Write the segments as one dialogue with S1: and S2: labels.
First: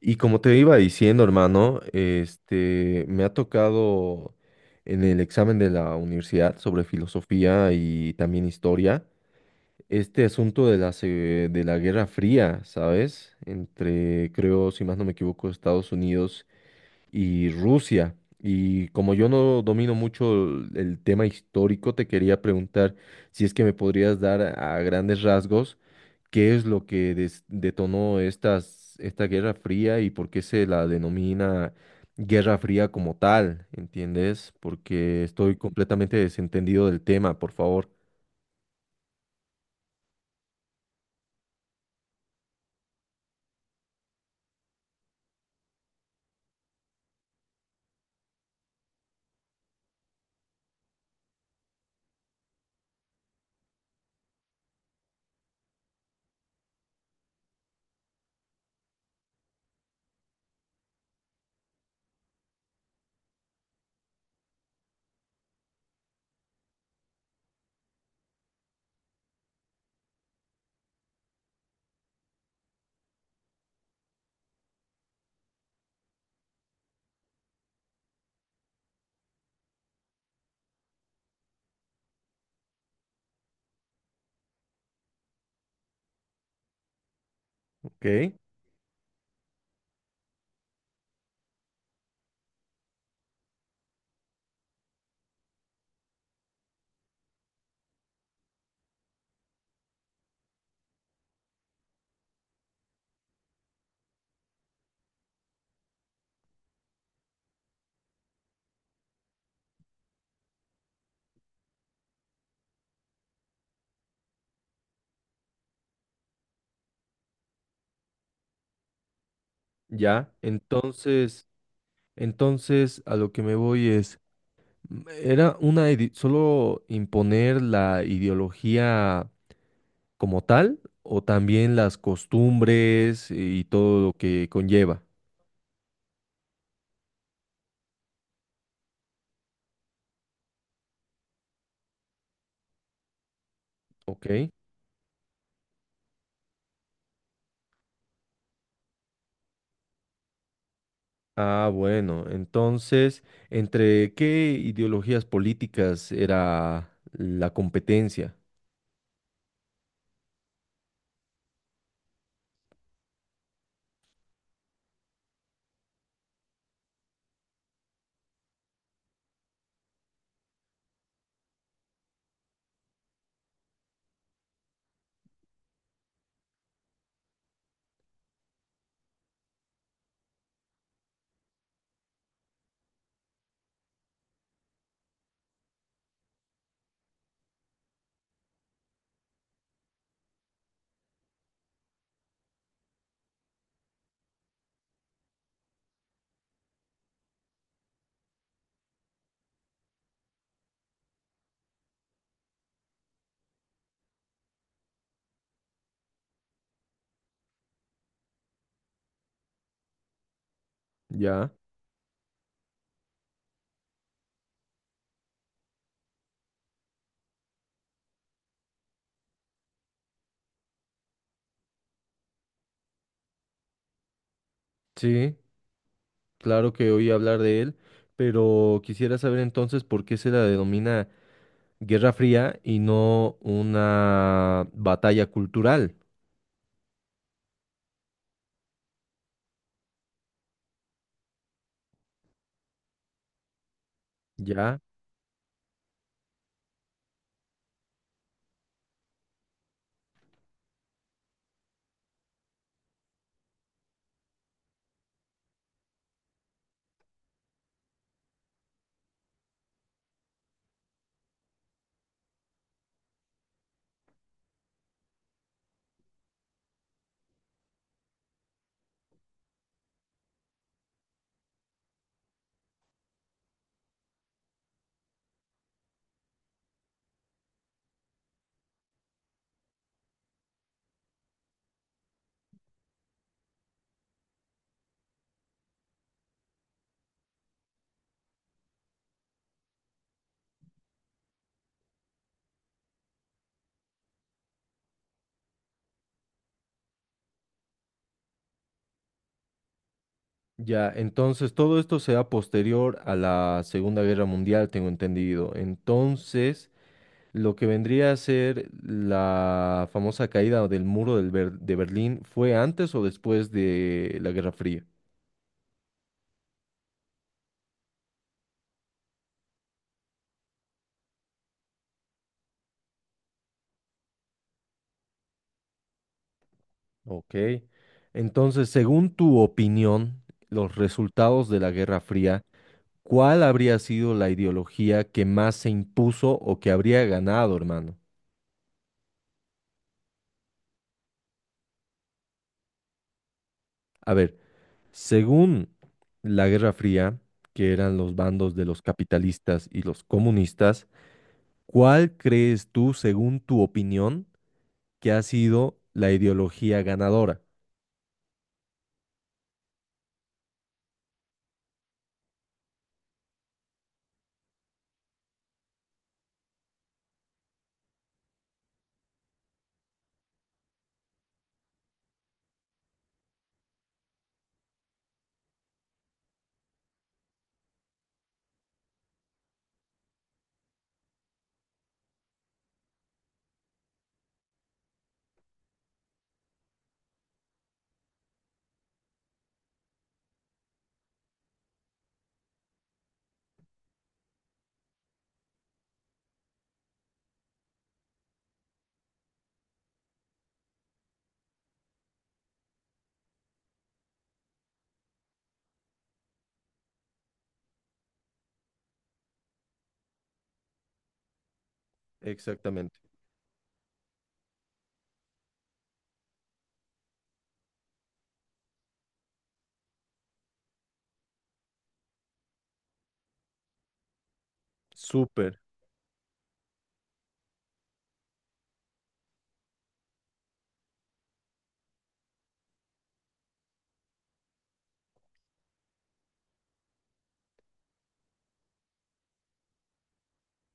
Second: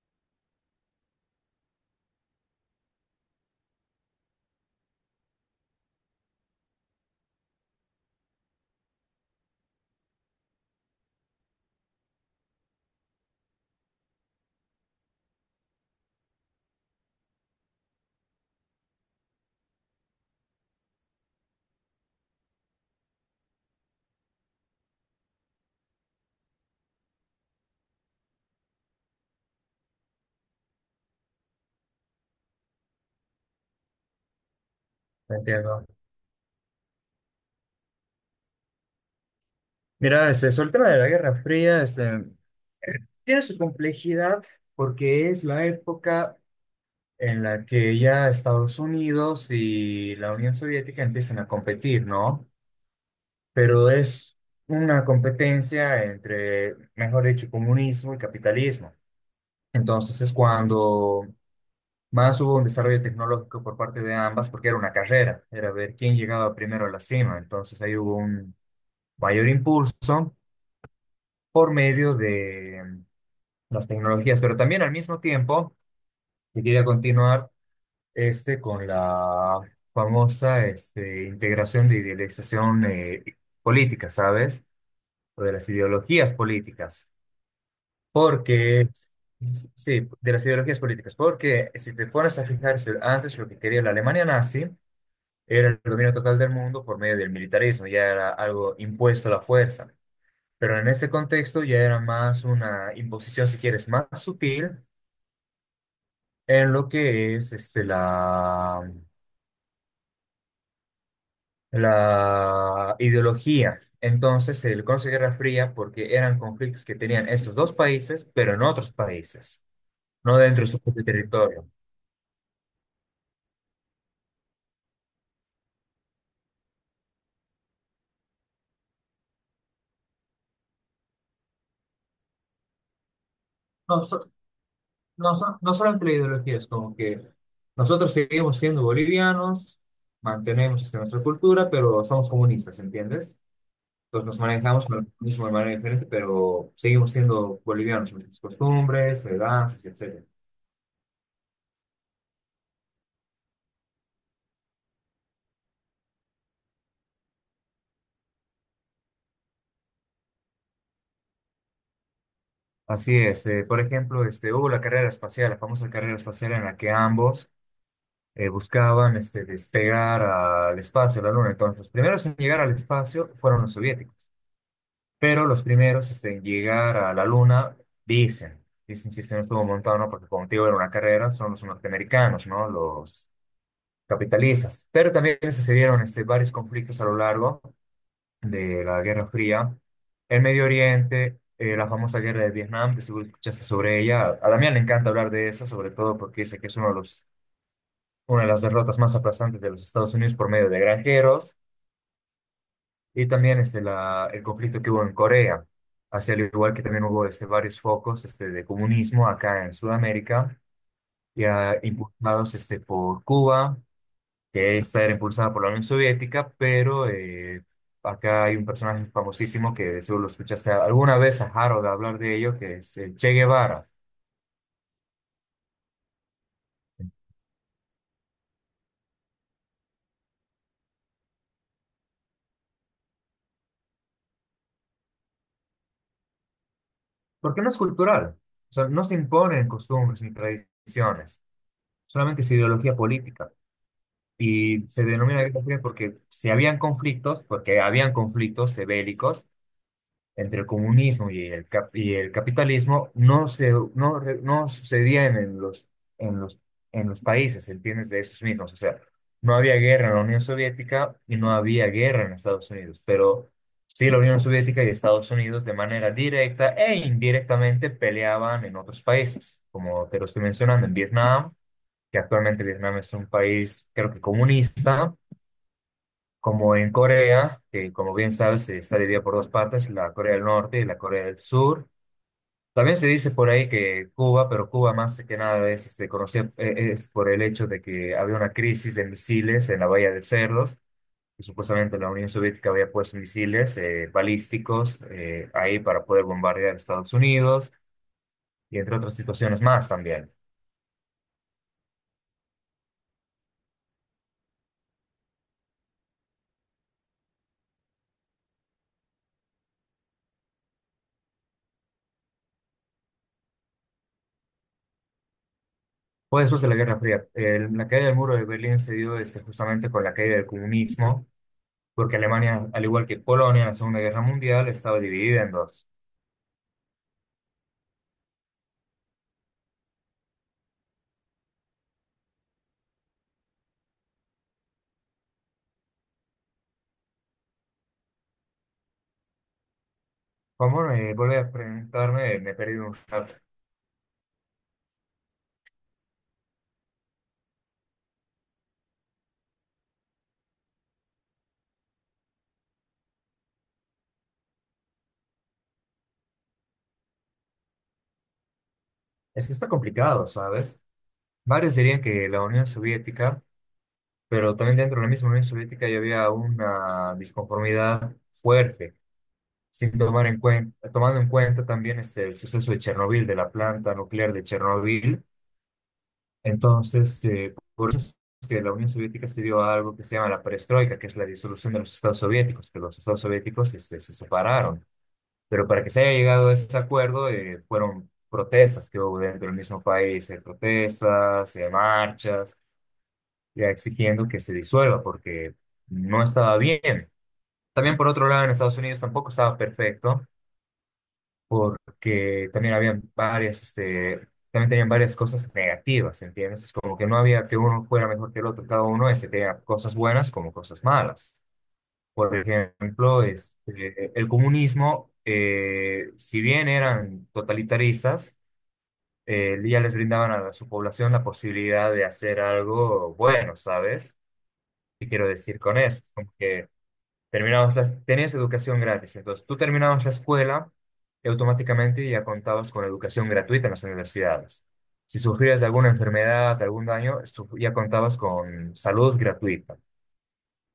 S1: Y como te iba diciendo, hermano, me ha tocado en el examen de la universidad sobre filosofía y también historia, este asunto de de la Guerra Fría, ¿sabes? Entre, creo, si más no me equivoco, Estados Unidos y Rusia. Y como yo no domino mucho el tema histórico, te quería preguntar si es que me podrías dar a grandes rasgos qué es lo que detonó esta Guerra Fría y por qué se la denomina Guerra Fría como tal, ¿entiendes? Porque estoy
S2: Entiendo.
S1: completamente desentendido del tema, por favor.
S2: Mira, sobre el tema de la Guerra Fría, tiene su complejidad porque es la época en la que ya Estados Unidos y la Unión Soviética empiezan a competir, ¿no? Pero es una competencia entre, mejor dicho, comunismo y capitalismo. Entonces es cuando más hubo un desarrollo tecnológico por parte de ambas porque era una carrera, era ver quién llegaba primero a la cima. Entonces ahí hubo un mayor impulso por medio de las tecnologías, pero también al mismo tiempo se quería continuar con la famosa integración de idealización política, ¿sabes? O de las ideologías políticas,
S1: ¿Ok?
S2: porque, sí, de las ideologías políticas, porque si te pones a fijarse, antes lo que quería la Alemania nazi era el dominio total del mundo por medio del militarismo, ya era algo impuesto a la fuerza. Pero en ese contexto ya era más una imposición, si quieres, más sutil, en lo que es la ideología. Entonces se le conoce Guerra Fría porque eran conflictos que tenían estos dos países, pero en otros países,
S1: Ya,
S2: no dentro de su propio
S1: entonces,
S2: territorio.
S1: entonces a lo que me voy es, ¿era una solo imponer la ideología como tal o también las costumbres y
S2: No,
S1: todo lo
S2: so-
S1: que conlleva?
S2: no solo entre ideologías, como que nosotros seguimos siendo bolivianos, mantenemos nuestra cultura, pero somos comunistas, ¿entiendes?
S1: ¿Ok?
S2: Entonces nos manejamos con el comunismo de manera diferente, pero seguimos siendo bolivianos, nuestras costumbres, danzas, etc.
S1: Ah, bueno, entonces, ¿entre qué ideologías políticas era la competencia?
S2: Así es, por ejemplo, hubo la carrera espacial, la famosa carrera espacial en la que ambos buscaban despegar al espacio, a la Luna. Entonces, los primeros en llegar al espacio fueron los soviéticos, pero los primeros en llegar a la Luna, dicen, dicen si se no estuvo montado, ¿no? Porque como te digo, era una carrera, son los norteamericanos, ¿no? Los capitalistas. Pero también se dieron varios conflictos a lo largo de la Guerra Fría, el Medio Oriente, la famosa guerra de Vietnam, que seguro escuchaste sobre ella. A Damián le encanta hablar de eso, sobre todo porque dice que es una de las derrotas más aplastantes de los Estados Unidos por medio de granjeros, y también el conflicto que hubo en Corea, hacia al igual que también hubo varios focos de comunismo acá en Sudamérica,
S1: Ya,
S2: ya impulsados por Cuba. Que esta era impulsada por la Unión Soviética, pero acá hay un personaje famosísimo que seguro lo escuchaste alguna vez a Harold hablar de ello, que es el Che Guevara,
S1: sí, claro que oí hablar de él, pero quisiera saber entonces por qué se la denomina Guerra Fría y no una batalla cultural.
S2: porque no es cultural, o sea, no se imponen costumbres ni tradiciones, solamente es ideología política.
S1: Ya,
S2: Y se denomina guerra fría porque si habían conflictos, porque habían conflictos bélicos, entre el comunismo y el capitalismo no, se, no, re- no sucedían en en los, los países, ¿entiendes? De esos mismos. O sea, no había guerra en la Unión Soviética y no había guerra en Estados Unidos, pero sí la Unión Soviética y Estados Unidos de manera directa e indirectamente peleaban en otros países, como te lo estoy mencionando, en Vietnam, que actualmente Vietnam es un país, creo que comunista como en Corea, que como bien sabes está dividida por dos partes, la Corea del Norte y la Corea del Sur. También se dice por ahí que Cuba, pero Cuba más que nada es conocida es por el hecho de que había una crisis de misiles en la Bahía de Cerdos, y supuestamente la Unión Soviética había puesto misiles balísticos ahí para poder bombardear Estados Unidos y entre otras situaciones más también.
S1: ya, entonces todo esto sea posterior a la Segunda Guerra Mundial, tengo entendido. Entonces... lo que vendría a ser la famosa caída del muro de Berlín fue antes o después de la Guerra Fría.
S2: Fue después de la Guerra Fría. La caída del muro de Berlín se dio justamente con la caída del comunismo porque Alemania, al igual que Polonia en la Segunda Guerra Mundial, estaba dividida en dos.
S1: Ok. Entonces, según tu opinión, los resultados de la Guerra Fría, ¿cuál habría sido la ideología que más se impuso o que habría ganado, hermano?
S2: ¿Cómo me vuelve a preguntarme? Me he perdido un rato.
S1: A ver, según la Guerra Fría, que eran los bandos de los capitalistas y los comunistas, ¿cuál crees tú, según tu opinión, que ha sido la ideología ganadora?
S2: Es que está complicado, ¿sabes? Varios dirían que la Unión Soviética, pero también dentro de la misma Unión Soviética ya había una disconformidad fuerte, sin tomar en cuenta, tomando en cuenta también el suceso de Chernobyl, de la planta nuclear de Chernobyl. Entonces, por eso es que la Unión Soviética se dio a algo que se llama la perestroika, que es la disolución de los Estados soviéticos, que los Estados soviéticos se separaron. Pero para que se haya llegado a ese acuerdo, fueron protestas que hubo dentro del mismo país, protestas, marchas, ya exigiendo que se disuelva porque no estaba bien. También, por otro lado, en Estados Unidos tampoco estaba perfecto porque también habían varias, también tenían varias cosas negativas, ¿entiendes? Es como que no había que uno fuera mejor que el otro, cada uno tenía cosas buenas como cosas malas. Por
S1: Exactamente.
S2: ejemplo, el comunismo, si bien eran totalitaristas, ya les brindaban a su población la posibilidad de hacer algo bueno, ¿sabes? ¿Qué quiero decir
S1: Súper,
S2: con eso? Como que terminabas tenías educación gratis, entonces tú terminabas la escuela y automáticamente ya contabas con educación gratuita en las universidades. Si sufrías de alguna enfermedad, algún daño, ya contabas con salud gratuita.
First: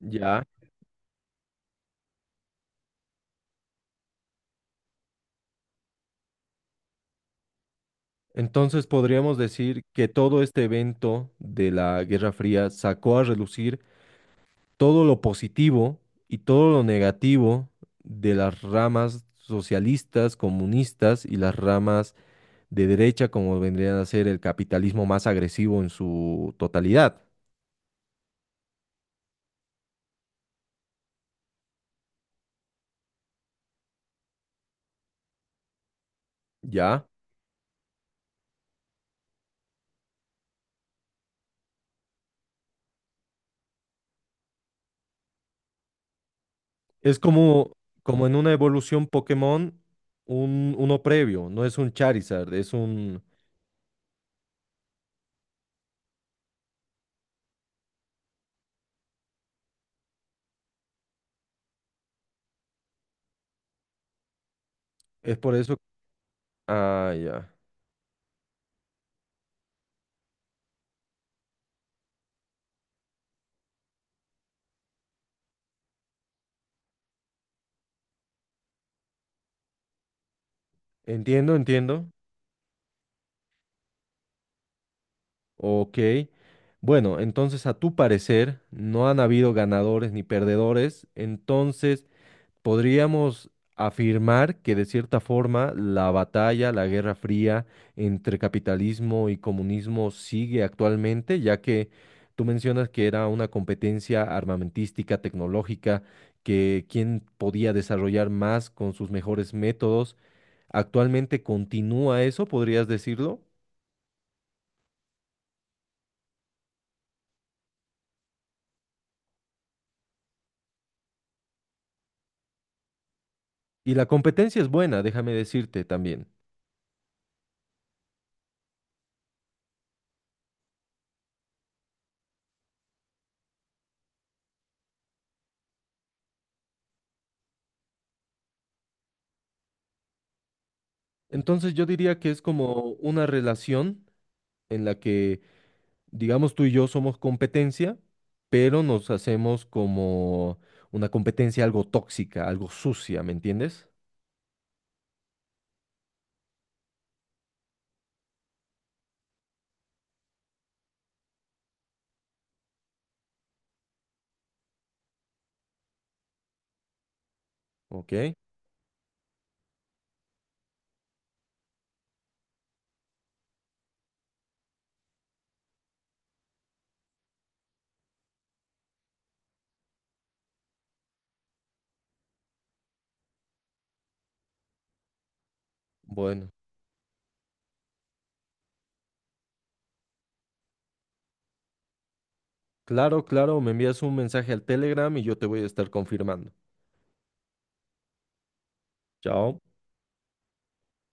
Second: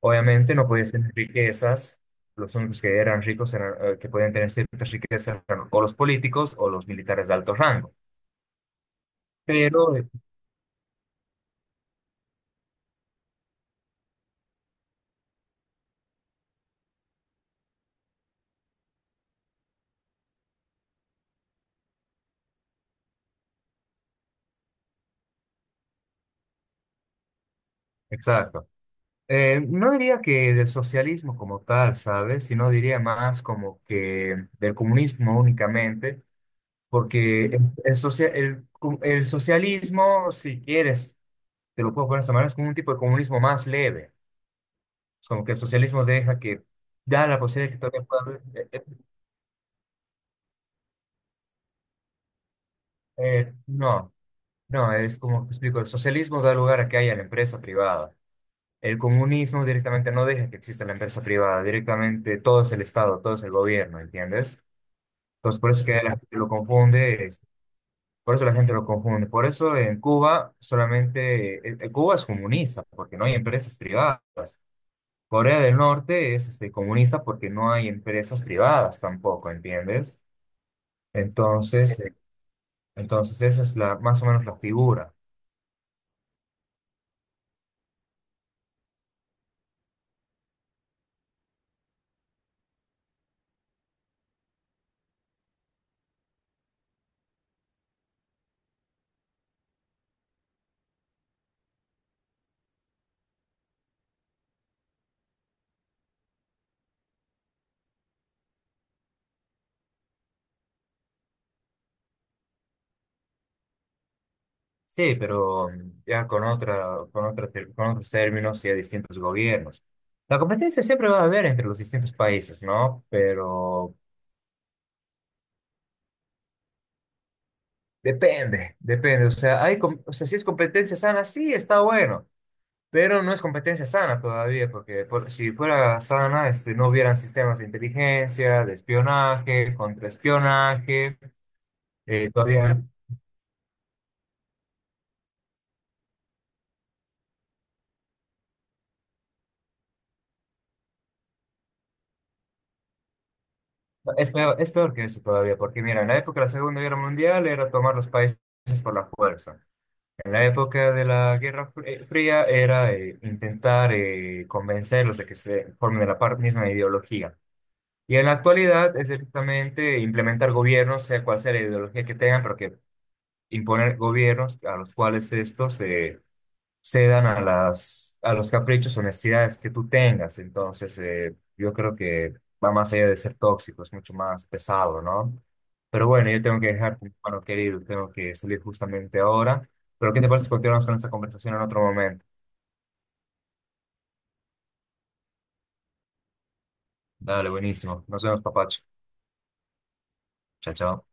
S1: ya.
S2: no podías tener riquezas, los únicos que eran ricos eran, que podían tener ciertas riquezas eran o los políticos o los militares de alto rango.
S1: Entonces podríamos decir
S2: Pero,
S1: que todo este evento de la Guerra Fría sacó a relucir todo lo positivo y todo lo negativo de las ramas socialistas, comunistas y las ramas de derecha, como vendrían a ser el capitalismo más agresivo en su totalidad,
S2: exacto. No diría que del socialismo como tal, ¿sabes? Sino diría más como que del comunismo únicamente.
S1: ¿ya?
S2: Porque el socialismo, si quieres, te lo puedo poner de esta manera, es como un tipo de comunismo más leve. Es como que el socialismo deja que
S1: Es
S2: da la posibilidad
S1: como,
S2: de que todavía pueda
S1: como en una evolución Pokémon, uno previo, no es un Charizard, es un...
S2: no, no, es como te explico, el socialismo da lugar a que haya la empresa privada. El comunismo directamente no deja que exista la empresa privada, directamente todo es el Estado, todo es el gobierno, ¿entiendes?
S1: Es por
S2: Entonces, por
S1: eso...
S2: eso que la gente lo
S1: Ah,
S2: confunde.
S1: ya.
S2: Por eso la gente lo confunde. Por eso en Cuba solamente, Cuba es comunista porque no hay empresas privadas. Corea del Norte es comunista porque no hay empresas privadas tampoco, ¿entiendes?
S1: Entiendo,
S2: Entonces,
S1: entiendo.
S2: entonces esa es la, más o menos la figura.
S1: Ok. Bueno, entonces a tu parecer no han habido ganadores ni perdedores, entonces podríamos afirmar que de cierta forma la batalla, la Guerra Fría entre capitalismo y comunismo sigue actualmente, ya que tú mencionas que era una competencia armamentística, tecnológica, que quién podía desarrollar más con sus mejores métodos. Actualmente continúa eso, podrías decirlo.
S2: Sí, pero ya con otra, con con otros términos y a distintos gobiernos. La competencia siempre va a haber entre los distintos países, ¿no?
S1: Y
S2: Pero
S1: la competencia es buena, déjame decirte también.
S2: depende, depende. O sea, o sea, si es competencia sana, sí, está bueno. Pero no es competencia sana todavía, si fuera sana, no hubieran sistemas de inteligencia, de espionaje, contraespionaje.
S1: Entonces yo diría que
S2: eh,
S1: es
S2: todavía
S1: como una relación en la que digamos tú y yo somos competencia, pero nos hacemos como una competencia algo tóxica, algo sucia, ¿me entiendes?
S2: es peor que eso todavía, porque mira, en la época de la Segunda Guerra Mundial era tomar los países por la fuerza. En la época de la Fría era intentar convencerlos de que se formen de la misma ideología.
S1: Ok,
S2: Y en la actualidad es directamente implementar gobiernos, sea cual sea la ideología que tengan, porque imponer gobiernos a los cuales estos se cedan a a los caprichos o necesidades que tú tengas. Entonces, yo creo que va más allá de ser tóxico, es mucho más pesado, ¿no? Pero bueno, yo
S1: bueno,
S2: tengo que dejarte, mi hermano querido, tengo que salir justamente ahora. Pero ¿qué te parece si continuamos con esta conversación en otro momento?
S1: claro, claro, me envías un mensaje al Telegram y yo te voy a estar confirmando.
S2: Dale, buenísimo. Nos vemos, papacho.
S1: Chao.
S2: Chao, chao.